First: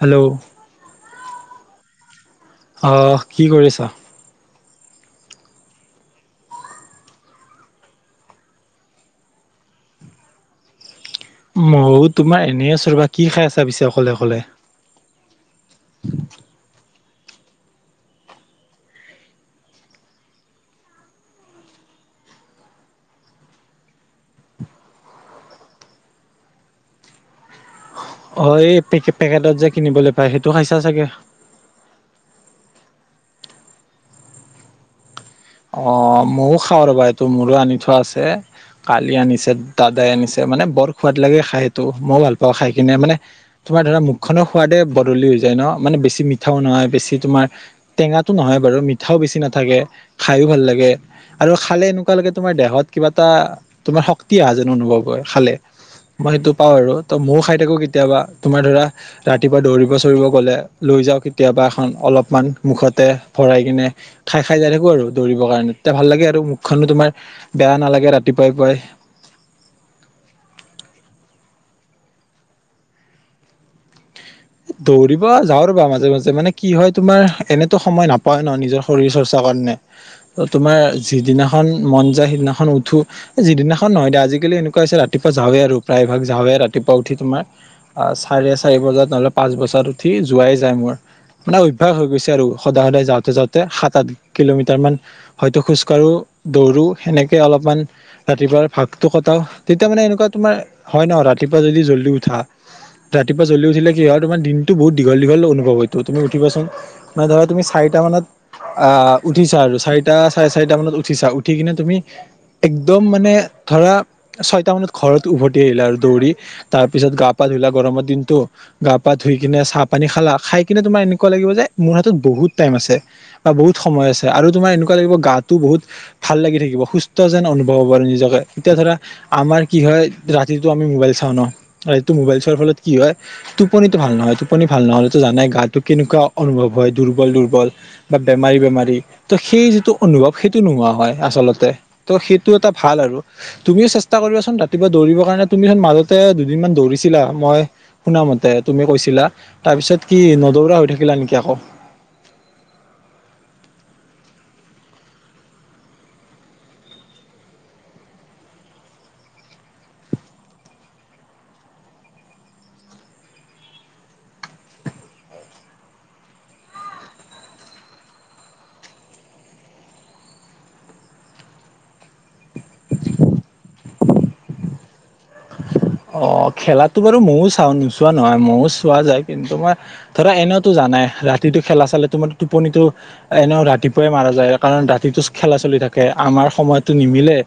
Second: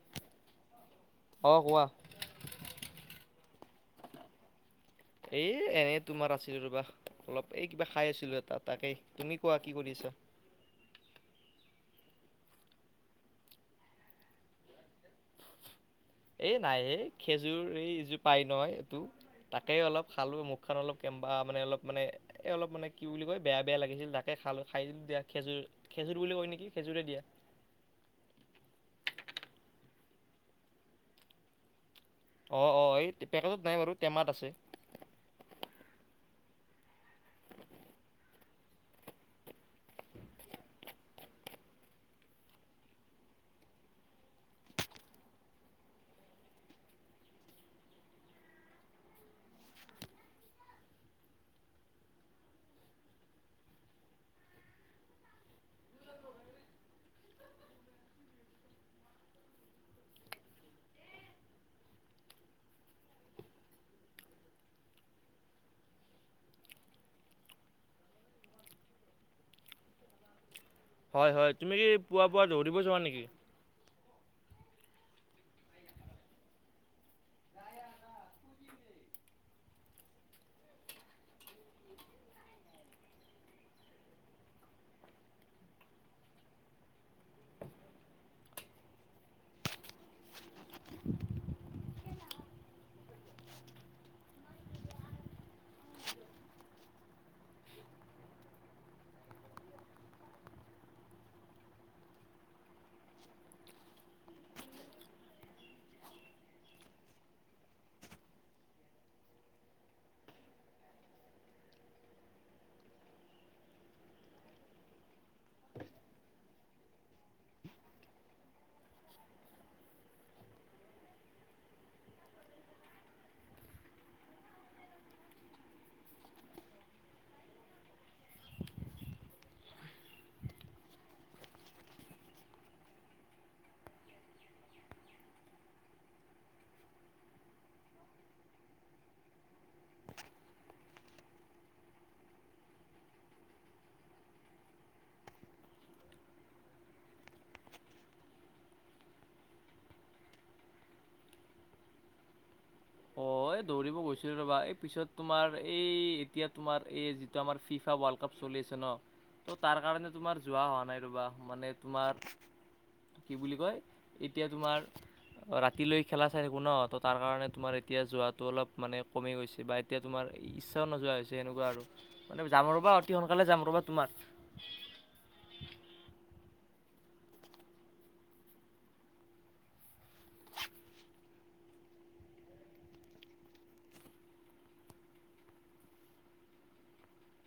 Hello. অ', কোৱা। অহ কি কৰিছা? এ এনেই তোমাৰ আছিলো ৰ'বা অলপ এই কিবা খাই আছিলো এটা তাকে। তুমি কোৱা কি কৰিছা? ময়ো তোমাৰ এনেই আছ ৰ'বা কি খাই আছা পিছে অকলে অকলে। এই নাই এই খেজুৰ এই এই যে পায় নহয় এইটো। তাকে অলপ খালো মুখখন অলপ কেমা মানে অলপ মানে এ অলপ মানে কি বুলি কয় বেয়া বেয়া লাগিছিল তাকে তাকে খাল খাই দিয়া খেজুৰ খেজুৰ বুলি কয় নেকি খেজোৰে দিয়া। অ', এইে পেকেটত যে কিনিবলৈ পায় সেইটো খাইছা চাগে? অ', অ', এই পেকেজত নাই বাৰু টেমাত আছে। অ', মইয়ো খাওঁ ৰ'বা এইটো মোৰো আনি থোৱা আছে। কালি আনিছে দাদাই আনিছে মানে বৰ সোৱাদ লাগে খাই সেইটো মই ভাল পাওঁ খাই কিনে মানে তোমাৰ ধৰা মুখনৰ সোৱাদে বদলি হৈ যায় ন মানে বেছি মিঠাও নহয় বেছি তোমাৰ টেঙা নহয় বাৰু মিঠাও বেছি নাথাকে খায়ো ভাল লাগে। আৰু খালে এনেকুৱা লৈকে তোমাৰ দেহত কিবা এটা তোমাৰ শক্তি অহা যেন অনুভৱ হয় খালে। মই সেইটো পাওঁ আৰু ত ময়ো খাই থাকো কেতিয়াবা তোমাৰ ধৰা ৰাতিপুৱা দৌৰিব চৌৰিব গ'লে লৈ যাওঁ কেতিয়াবা এখন অলপমান মুখতে ভৰাই কিনে। খাই খাই যাই থাকো আৰু দৌৰিবৰ কাৰণে এতিয়া ভাল লাগে আৰু মুখখনো তোমাৰ বেয়া নালাগে ৰাতিপুৱাই পুৱাই। হয়, হয় তুমি কি পুৱা পুৱা দৌৰিব যোৱা নেকি? দৌৰিব যাওঁ ৰবা মাজে মাজে মানে কি হয় তোমাৰ এনেতো সময় নাপায় ন নিজৰ শৰীৰ চৰ্চা কাৰণে। ত তোমাৰ যিদিনাখন মন যায় সিদিনাখন উঠো। যিদিনাখন নহয় দিয়া আজিকালি এনেকুৱা আ হৈছে ৰাতিপুৱা যাওঁৱে আৰু প্ৰায় ভাগ যাৱে ৰাতিপুৱা উঠি তোমাৰ। আহ চাৰে চাৰি বজাত নহ'লে পাঁচ বজাত উঠি যোৱাই যায় মোৰ। মানে অভ্যাস হৈ গৈছে আৰু সদায় সদায় যাওঁতে যাওঁতে সাত আঠ কিলোমিটাৰ মান। হয়তো খোজ কাঢ়ো দৌৰো সেনেকে অলপমান ৰাতিপুৱাৰ ভাগটো কটাও তেতিয়া মানে এনেকুৱা তোমাৰ হয় ন ৰাতিপুৱা যদি জল্দি উঠা। ৰাতিপুৱা জ্বলদি উঠিলে কি হয় তোমাৰ দিনটো বহুত দীঘল দীঘল অনুভৱ হয়তো তুমি উঠিবাচোন। মানে ধৰা তুমি চাৰটা মানত আহ উঠিছা আৰু চাৰিটা চাৰে চাৰিটা মানত উঠিছা। উঠি কিনে তুমি একদম মানে ধৰা ছয়টা মানত ঘৰত উভতি আহিলে আৰু দৌৰি। তাৰ পিছত গা পা ধুলা গৰমৰ দিনতটো। গা পা ধুই কিনে চাহ পানী খালা খাই কিনে তোমাৰ এনেকুৱা লাগিব যে মোৰ হাতত বহুত টাইম আছে। বা বহুত সময় আছে আৰু তোমাৰ এনেকুৱা লাগিব গাটো বহুত ভাল লাগি থাকিব। সুস্থ যেন অনুভৱ হ'ব, আৰু নিজকে এতিয়া ধৰা আমাৰ কি হয় ৰাতিটো আমি মোবাইল চাওঁ ন, ৰাতিটো মোবাইল চোৱাৰ ফলত কি হয়। টোপনিতটো ভাল নহয়, টোপনি ভাল নহ'লেতো জানাই গাটো কেনেকুৱা অনুভৱ হয় দুৰ্বল দুৰ্বল। বা বেমাৰী বেমাৰী ত' সেই যিটো অনুভৱ সেইটো নোহোৱা হয় আচলতে। ত' সেইটো এটা ভাল আৰু। তুমিও চেষ্টা কৰিবাচোন ৰাতিপুৱা দৌৰিবৰ কাৰণে, তুমি চোন মাজতে দুদিনমান দৌৰিছিলা মই শুনামতে। তুমি কৈছিলা তাৰ পিছত কি নদৌৰা হৈ থাকিলা নেকি আকৌ? হয় দৌৰিব গৈছিলো ৰবা, এই পিছত তোমাৰ এই এতিয়া তোমাৰ এই যিটো আমাৰ ফিফা ৱৰ্ল্ড কাপ চলিছে ন, ত' তাৰ কাৰণে তোমাৰ যোৱা হোৱা নাই ৰ'বা। মানে তোমাৰ কি বুলি কয়, এতিয়া তোমাৰ অ' ৰাতিলৈ খেলা চাই থাকো ন, ত' তাৰ কাৰণে তোমাৰ এতিয়া যোৱা টো অলপ মানে কমি গৈছে বা এতিয়া তোমাৰ ইচ্ছাও নোযোৱা হৈছে এনেকুৱা আৰু। মানে যাম ৰ'বা অতি সোনকালে যাম ৰ'বা। তোমাৰ অ' খেলাতো বাৰু ময়ো চাওঁ নোচোৱা নহয় ময়ো চোৱা যায়। কিন্তু মই ধৰা এনেওতো জানাই ৰাতিটো খেলা চালে তোমাৰ টোপনিটো এনেও ৰাতিপুৱাই মাৰা যায়, কাৰণ ৰাতিটো খেলা চলি থাকে আমাৰ সময়তো নিমিলে।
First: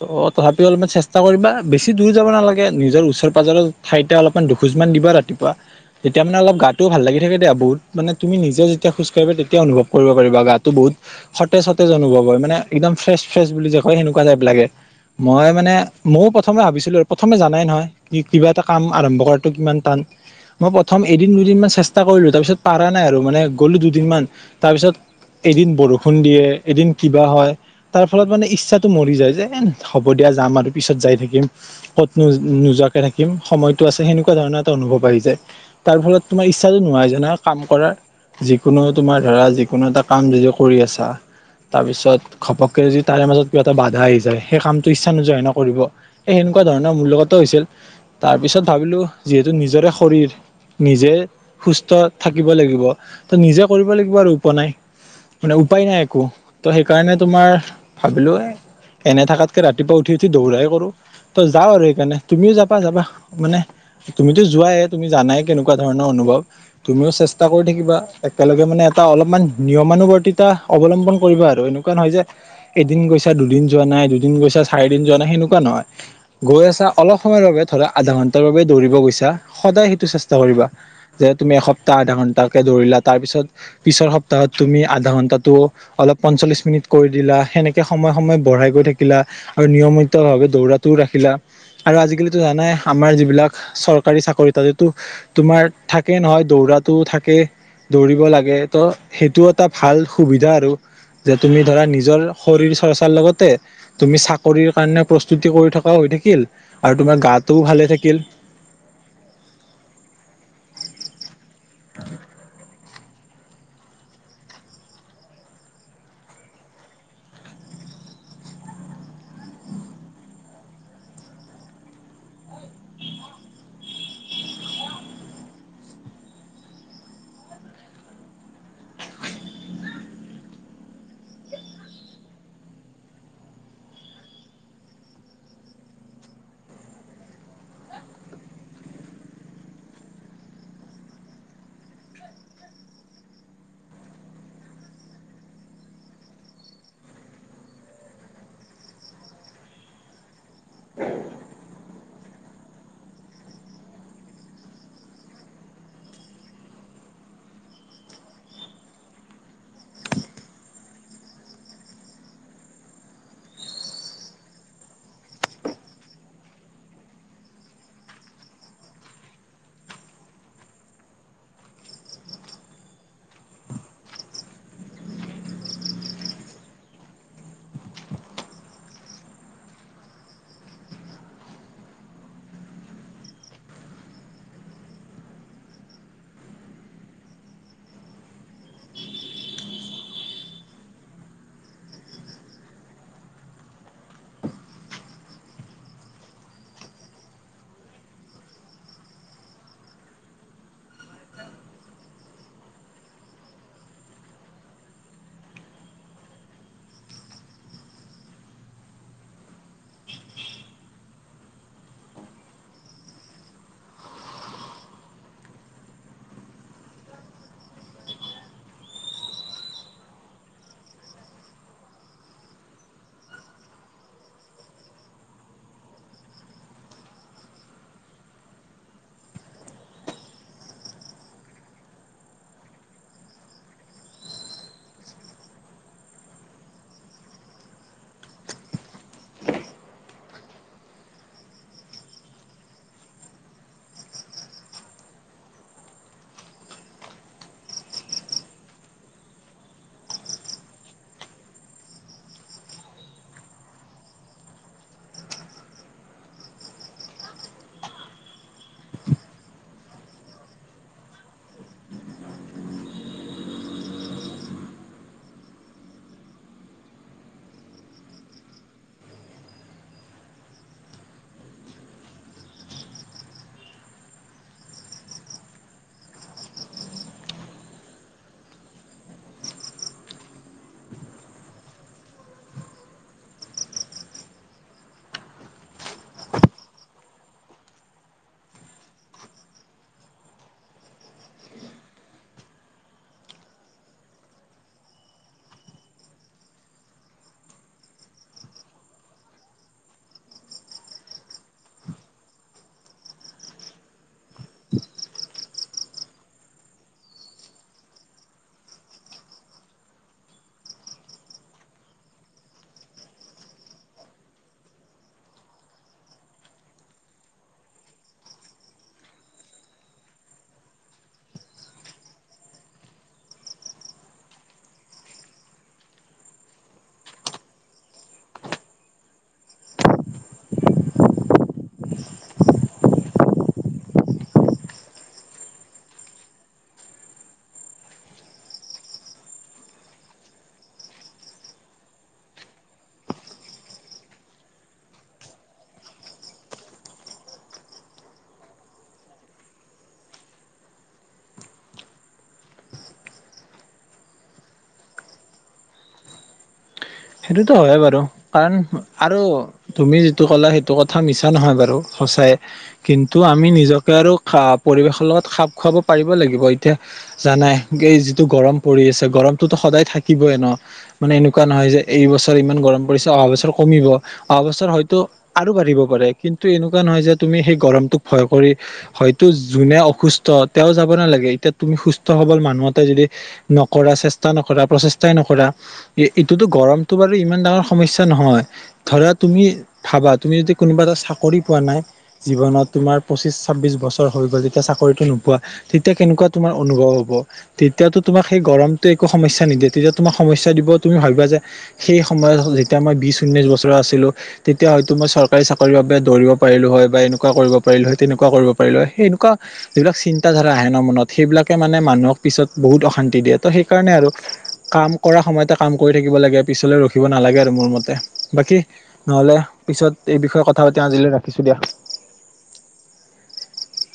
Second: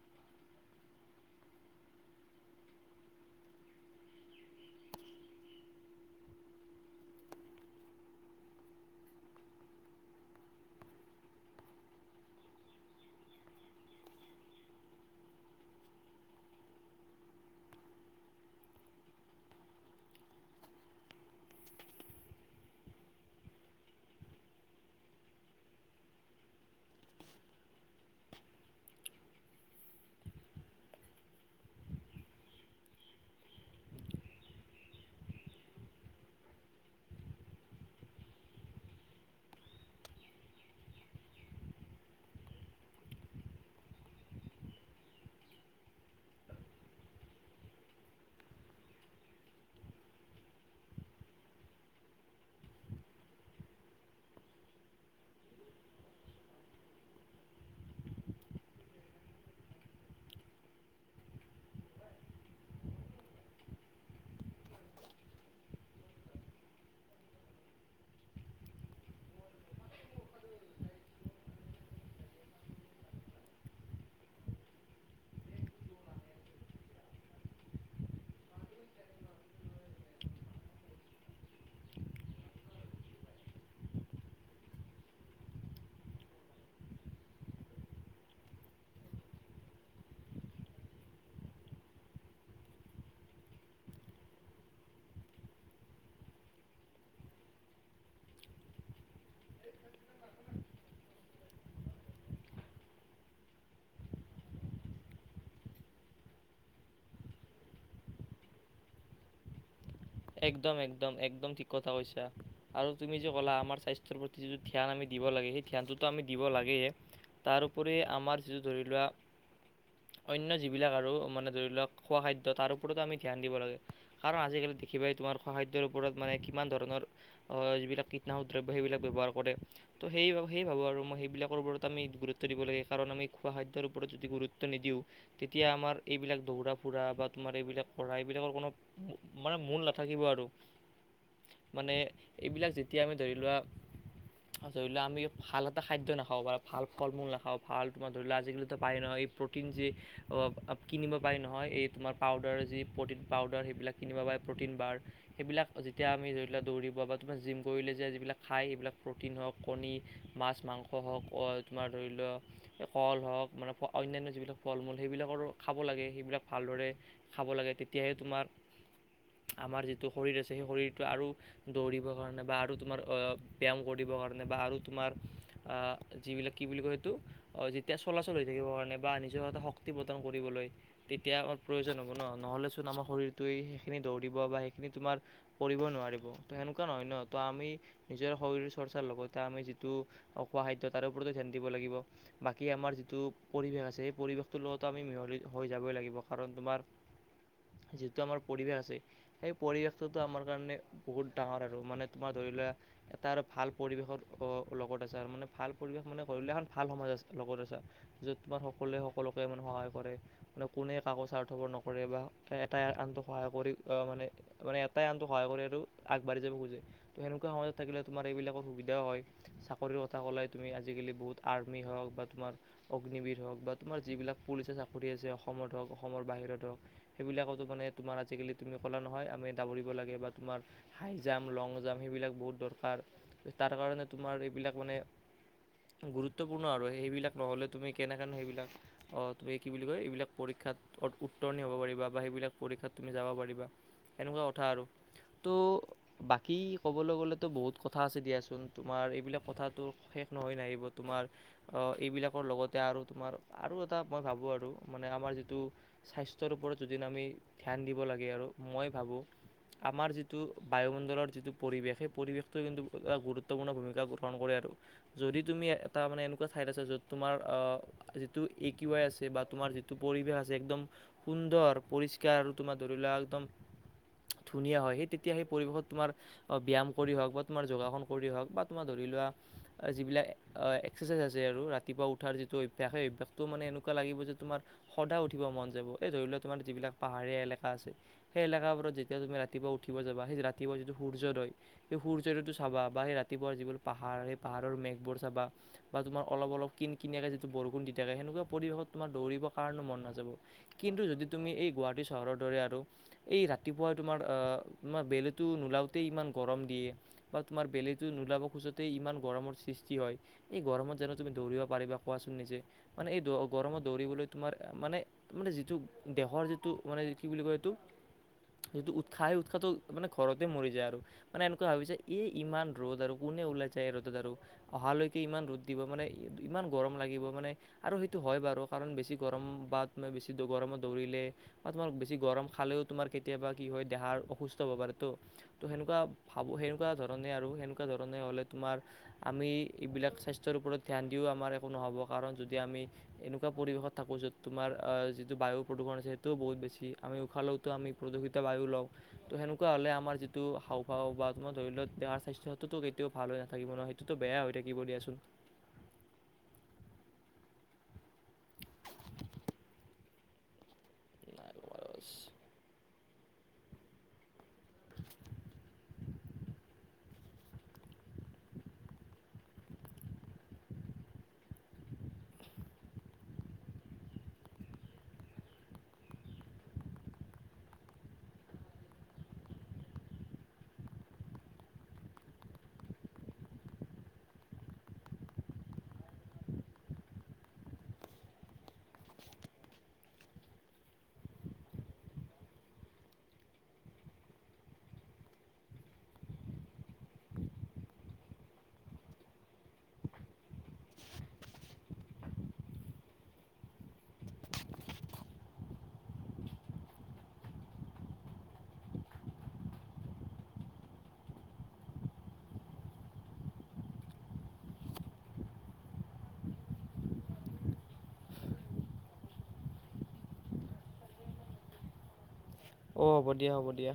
ত' তথাপি অলপমান চেষ্টা কৰিবা বেছি দূৰি যাব নালাগে। নিজৰ ওচৰ পাজৰ ঠাইতে অলপমান দুখোজ মান দিবা ৰাতিপুৱা। তেতিয়া মানে অলপ গাটোও ভাল লাগি থাকে দিয়া বহুত, মানে তুমি নিজে যেতিয়া খোজকাঢ়িবা তেতিয়া অনুভৱ কৰিব পাৰিবা গাটো বহুত সতেজ সতেজ অনুভৱ হয় মানে একদম ফ্ৰেচ ফ্ৰেচ বুলি যে কয় সেনেকুৱা টাইপ লাগে। মই মানে ময়ো প্ৰথমে ভাবিছিলো প্ৰথমে জানাই নহয় কি কিবা এটা কাম আৰম্ভ কৰাটো কিমান টান। মই প্ৰথম এদিন দুদিনমান চেষ্টা কৰিলো তাৰপিছত পাৰা নাই আৰু মানে গ'লো দুদিনমান তাৰপিছত এদিন বৰষুণ দিয়ে এদিন কিবা হয় তাৰ ফলত মানে ইচ্ছাটো মৰি যায়, যে এ হ'ব দিয়া যাম আৰু পিছত যাই থাকিম। ক'তনো নোযোৱাকে থাকিম সময়তটো আছে, সেনেকুৱা ধৰণৰ এটা অনুভৱ আহি যায়। তাৰ ফলত তোমাৰ ইচ্ছাটো নোহোৱা হৈ যায় কাম কৰাৰ। যিকোনো তোমাৰ ধৰা যিকোনো এটা কাম যদি কৰি আছা তাৰপিছত ঘপকে যদি তাৰে মাজত কিবা এটা বাধা আহি যায়, সেই কামটো ইচ্ছা নোযোৱা ন কৰিব। এ সেনেকুৱা ধৰণৰ মোৰলগত হৈছিল, তাৰ পিছত ভাবিলো যিহেতু নিজৰে শৰীৰ। নিজে সুস্থ থাকিব লাগিব, ত' নিজে কৰিব লাগিব আৰু উপনাই। মানে উপায় নাই একো। ত সেইকাৰণে তোমাৰ ভাবিলো এনে থাকাতকে ৰাতিপুৱা উঠি উঠি দৌৰাই কৰো। ত' যাওঁ আৰু সেইকাৰণে তুমিওঁ যাবা যাবা। মানে তুমিতো যোৱাই তুমি জানাই কেনেকুৱা ধৰণৰ অনুভৱ। তুমিও চেষ্টা কৰি থাকিবা একেলগে মানে এটা অলপমান নিয়মানুবৰ্তিতা অৱলম্বন কৰিব আৰু, এনেকুৱা নহয় যে এদিন গৈছা দুদিন যোৱা নাই দুদিন গৈছা চাৰিদিন যোৱা নাই সেনেকুৱা নহয়। গৈ আছা অলপ সময়ৰ বাবে ধৰা আধা ঘণ্টাৰ বাবে দৌৰিব গৈছা সদায় সেইটো চেষ্টা কৰিবা। যে তুমি এসপ্তাহ আধা ঘন্টাকে দৌৰিলা তাৰ পিছত পিছৰ সপ্তাহত তুমি আধা ঘন্টাটো অলপ পঞ্চল্লিশ মিনিট কৰি দিলা, সেনেকে সময়ে সময়ে বঢ়াই গৈ থাকিলা আৰু নিয়মিত ভাবে দৌৰাটোও ৰাখ খিলা, আৰু আজিকালিতো জানাই আমাৰ যিবিলাক চৰকাৰী চাকৰি তাতো তোমাৰ থাকে নহয় দৌৰাতো থাকে। দৌৰিব লাগে তো সেইটো এটা ভাল সুবিধা আৰু। যে তুমি ধৰা নিজৰ শৰীৰ চৰ্চাৰ লগতে তুমি চাকৰি কাৰনে প্ৰস্ততি কৰি থ কা হৈ থাকিল আৰু তোমাৰ গাটোও ভালে থাকিল। একদম একদম একদম ঠিক কথা কৈছা। আৰু তুমি যে ক'লা আমাৰ স্বাস্থ্যৰ প্ৰতি যিটো ধ্যান আমি দিব লাগে, সেই ধ্যানটোতো আমি দিব লাগেই তাৰপৰি আমাৰ যিটো ধৰি লোৱা অন্য যিবিলাক আৰু মানে ধৰি লওঁক খোৱা খাদ্য তাৰ ওপৰতো আমি ধ্যান দিব লাগে। কাৰণ আজিকালি দেখিবাই তোমাৰ খাদ্যৰ ওপৰত মানে কিমান ধৰণৰ অ' যিবিলাক কীটনাশক দ্ৰব্য সেইবিলাক ব্যৱহাৰ কৰে। ত' সেয়ে সেয়েই ভাবো আৰু মই সেইবিলাকৰ ওপৰত আমি গুৰুত্ব দিব লাগে কাৰণ আমি খোৱা খাদ্যৰ ওপৰত যদি গুৰুত গুৰুত্ব নিদিওঁ তেতিয়া আমাৰ এইবিলাক দৌৰা ফুৰা বা তোমাৰ এইবিলাক পঢ়া এইবিলাকৰ কোনো [unintelligible] মূল নাথাকিব আৰু। মানে এইবিলাক যেতিয়া আমি ধৰি লোৱা ধৰি লওঁ আমি ভাল এটা খাদ্য নাখাওঁ বা ভাল ফল মূল নাখাওঁ ভাল তোমাৰ ধৰি লোৱা আজিকালিতো পায়েই ন' এই প্ৰ'টিন যি অ' এ, কিনিব পাৰি নহয় এই তোমাৰ পাউদাৰ যি প্ৰ'টিন পাউদাৰ সেইবিলাক কিনিব পাৰে প্ৰ'টিন বাৰ। সেইবিলাক যেতিয়া আমি ধৰি লোৱা দৌৰিব বা তোমাৰ জিম কৰিলে যে যিবিলাক খায় এইবিলাক প্ৰ'টিন হওঁক। কণী, মাছ, মাংস হওঁক তোমাৰ ধৰি লোৱা কল হওঁক মানে অন্যান্য যিবিলাক ফল মূল সেইবিলাকৰো খাব লাগে সেইবিলাক ভালদৰে খাব লাগে তেতিয়াহে তোমাৰ, আমাৰ যিটো শৰীৰ আছে সেই শৰীৰটো আৰু দৌৰিবৰ কাৰণে বা আৰু তোমাৰ অ' ব্যায়াম কৰিবৰ কাৰণে বা আৰু তোমাৰ অ' যিবিলাক কি বুলি কয় সেইটো যেতিয়া চলাচল হৈ থাকিবৰ কাৰণে বা নিজৰ এটা শক্তি প্ৰদান কৰিবলৈ তেতিয়া আমাৰ প্ৰয়োজন হ'ব ন' নহ'লে চোন আমাৰ শৰীৰটোৱে সেইখিনি দৌৰিব বা সেইখিনি তোমাৰ কৰিবই নোৱাৰিব ত' সেনেকুৱা নহয় ন' ত' আমি নিজৰ শৰীৰ চৰ্চাৰ লগতে আমি যিটো অ' খোৱা খাদ্য তাৰ ওপৰত ধ্যান দিব লাগিব। বাকী আমাৰ যিটো পৰিৱেশ আছে সেই পৰিৱেশটোৰ লগতো আমি মিহলি হৈ যাবই লাগিব কাৰণ তোমাৰ যিটো আমাৰ পৰিৱেশ আছে। সেই পৰিৱেশটোতো আমাৰ কাৰণে বহুত ডাঙৰ আৰু মানে তোমাৰ ধৰি লোৱা এটা আৰু ভাল পৰিৱেশৰ ল-লগত আছে আৰু মানে ভাল পৰিৱেশ মানে ঘৰিলে এখন ভাল সমাজ আছে লগত আছা। য'ত তোমাৰ সকলোৱে সকলোকে ইমান সহায় কৰে। মানে কোনে কাকো স্বাৰ্থপৰ নকৰে বা এটাই আনটো সহায় কৰি মানে মানে এটাই আনটো সহায় কৰিয়েটো আগবাঢ়ি যাব খোজে। তুমি সেনেকুৱা সমাজত থাকিলে তোমাৰ এইবিলাকৰ সুবিধাও হয়। চাকৰিৰ কথা ক'লে তুমি আজিকালি বহুত আৰ্মি হওঁক বা তোমাৰ অগ্নিবিৰ হওঁক বা তোমাৰ যিবিলাক পুলিচৰ চাকৰি আছে অসমত হওঁক অসমৰ বাহিৰত হওঁক। সেইবিলাকতো মানে তোমাৰ আজিকালি তুমি ক'লা নহয় আমি দাৱৰিব লাগে বা তোমাৰ হাই জাম্প, লং জাম্প সেইবিলাক বহুত দৰকাৰ, তাৰ কাৰণে তোমাৰ এইবিলাক মানে গুৰুত্বপূৰ্ণ আৰু সেইবিলাক নহ'লে তুমি কেনেকেনো সেইবিলাক অ' তুমি কি বুলি কয় এইবিলাক পৰীক্ষাত উত্তৰনি হ'ব পাৰিবা বা সেইবিলাক পৰীক্ষাত তুমি যাব পাৰিবা, সেনেকুৱা কথা আৰু। ত' বাকী ক'বলৈ গ'লেতো বহুত কথা আছে দিয়াচোন তোমাৰ এইবিলাক কথাটো শেষ নহয় নাহিব তোমাৰ অ' এইবিলাকৰ লগতে আৰু তোমাৰ আৰু এটা মই ভাবোঁ আৰু মানে আমাৰ যিটো স্বাস্থ্যৰ ওপৰত যদি আমি ধ্যান দিব লাগে আৰু মই ভাবোঁ। আমাৰ যিটো বায়ুমণ্ডলৰ যিটো পৰিৱেশ সেই পৰিৱেশটো কিন্তু এটা গুৰুত্বপূৰ্ণ ভূমিকা গ্ৰহণ কৰে আৰু। যদি তুমি এটা মানে এনেকুৱা ঠাইত আছা য'ত তোমাৰ অহ, যিটো এ কিৱ আই আছে বা তোমাৰ যিটো পৰিৱেশ আছে একদম সুন্দৰ পৰিষ্কাৰ আৰু তোমাৰ ধৰি লোৱা একদম ধুনীয়া হয় সেই তেতিয়া সেই পৰিৱেশত তোমাৰ অ' ব্যায়াম কৰি হওঁক বা তোমাৰ যোগাসন কৰি হওঁক বা তোমাৰ ধৰি লোৱা যিবিলাক অ' এক্সাৰচাইজ আছে আৰু ৰাতিপুৱা উ উঠাৰ যিটো অভ্যাস সেই অভ্যাসটো মানে এনেকু লাগিব যে তোমাৰ সদায় উঠিব মন যাব, এই ধৰি লোৱা তোমাৰ যিবিলাক পাহাৰীয়া এলেকা আছে। সেই এলেকাবোৰত যেতিয়া তুমি ৰাতিপুৱা উঠিব যাবা সেই ৰাতিপুৱাৰ যিটো সূৰ্যোদয়। সেই সূৰ্যোদয়টো চাবা বা সেই ৰাতিপুৱা যিবোৰ পাহাৰ সেই পাহাৰৰ মেঘবোৰ চাবা। বা তোমাৰ অলপ অলপ কিন কিনাকে যিটো বৰষুণ দি থাকে, সেনেকুৱা পৰিৱেশত তোমাৰ দৌৰিব কাৰো মন নাযাব। কিন্তু যদি তুমি এই গুৱাহাটী চহৰৰ দৰে আৰু এই ৰাতিপুৱা তোমাৰ, তোমাৰ বেলিটো নোলাওঁতেই ইমান গৰম দিয়ে। বা তোমাৰ বেলিটো নোলাব খোজোতে ইমান গৰমৰ সৃষ্টি হয়, এই গৰমত যানো তুমি দৌৰিব পাৰিবা কোৱাচোন নিজে, মানে এই দৌ গৰমত দৌৰিবলৈ তোমাৰ মানে তাৰ মানে যিটো, দেহৰ যিটো মানে কি বুলি কয় এইটো যিটো উৎসাহ আহে, উৎসাহটো মানে ঘৰতে মৰি যায় আৰু। মানে এনেকুৱা ভাবিছে, এই ইমান ৰ'দ আৰু কোনে ওলাই যায় এই ৰ'দত আৰু। অহালৈকে ইমান ৰ'দ দিব, মানে ইমান গৰম লাগিব মানে আৰু সেইটো হয় বাৰু, কাৰণ বেছি গৰম বাত বেছি গৰমত দৌৰিলে বা তোমাৰ বেছি গৰম খালেও তোমাৰ, কেতিয়াবা কি হয় দেহাৰ অসুস্থ হব পাৰেতো। ত' সেনেকুৱা ভাবো, সেনেকুৱা ধৰণে আৰু সেনেকুৱা ধৰণে হলে তোমাৰ আমি এইবিলাক স্বাস্থ্যৰ ওপৰত ধ্যান দিও, আমাৰ একো নহ'ব কাৰণ যদি আমি এনেকুৱা পৰিৱেশত থাকো, য'ত তোমাৰ আ যিটো বায়ু প্ৰদূষণ আছে সেইটোও বহুত বেছি আমি উশাহ লৈ আমি প্ৰদূষিত বায়ু লওঁ। ত' সেনেকুৱা হলে আমাৰ যিটো হাওঁফাওঁ বা ত' ধৰি লোৱা দেহাৰ স্বাস্থ্য ক্ষেত্ৰতো কেতিয়াও ভাল হৈ নাথাকিব নহয়। তো বেয়া হৈ থাকিব দিয়াচোন। সেইটোতো হয়ে বাৰু, কাৰণ আৰু তুমি যিটো কলা এইটো কথা মিছা নহয় বাৰু সঁচাইয়ে, কিন্তু আমি নিজকে আৰু পৰিৱেশৰ লগত খাপ খুৱাব পাৰিব লাগিব, এতিয়া জানাই এই যিটো গৰম পৰি আছে গৰম টোতো সদায় থাকিবইে নহ, মানে এনেকুৱা নহয় যে এইবছৰ ইমান গৰম পৰিছে অহা বছৰ কমিব? অহা বছৰ হয়তো আৰু বাঢ়িব পাৰে, কিন্তু এনেকুৱা নহয় যে তুমি সেই গৰমটোক ভয় কৰি হয়তো যোনে অসুস্থ তেওঁ যাব নালাগে, এতিয়া তুমি সুস্থ সবল মানুহ এটাই যদি নকৰা চেষ্টা নকৰা, প্ৰচেষ্টাই নকৰা, ইটোতো গৰম টো বাৰু ইমান ডাঙৰ সমস্যা নহয়। ধৰা তুমি ভাবা, তুমি যদি কোনোবা এটা চাকৰি পোৱা নাই জীৱনত, তোমাৰ পঁচিশ-ছাব্বিশ বছৰ হৈ গ'ল যেতিয়া চাকৰিটো নোপোৱা তেতিয়া কেনেকুৱা তোমাৰ অনুভৱ হ'ব? তেতিয়াতো তোমাক সেই গৰমটো একো সমস্যা নিদিয়ে, তেতিয়া তোমাক সমস্যা দিব তুমি ভাবিবা যে সেই সময়ত যেতিয়া মই বিশ-ঊনৈছ বছৰ আছিলোঁ তেতিয়া হয়তো মই চৰকাৰী চাকৰিৰ বাবে দৌৰিব পাৰিলো হয় বা এনেকুৱা কৰিব পাৰিলো হয়, তেনেকুৱা কৰিব পাৰিলো হয়, সেই এনেকুৱা যিবিলাক চিন্তা ধাৰা আহে নহ মনত, সেইবিলাকে মানে মানুহক পিছত বহুত অশান্তি দিয়ে ত' সেইকাৰণে আৰু কাম কৰা সময়তে কাম কৰি থাকিব লাগে, পিছলৈ ৰখিব নালাগে আৰু মোৰ মতে বাকী নহলে পিছত এই বিষয়ে কথা পাতিম, আজিলৈ ৰাখিছো দিয়া। অ', হ'ব দিয়া, হ'ব দিয়া।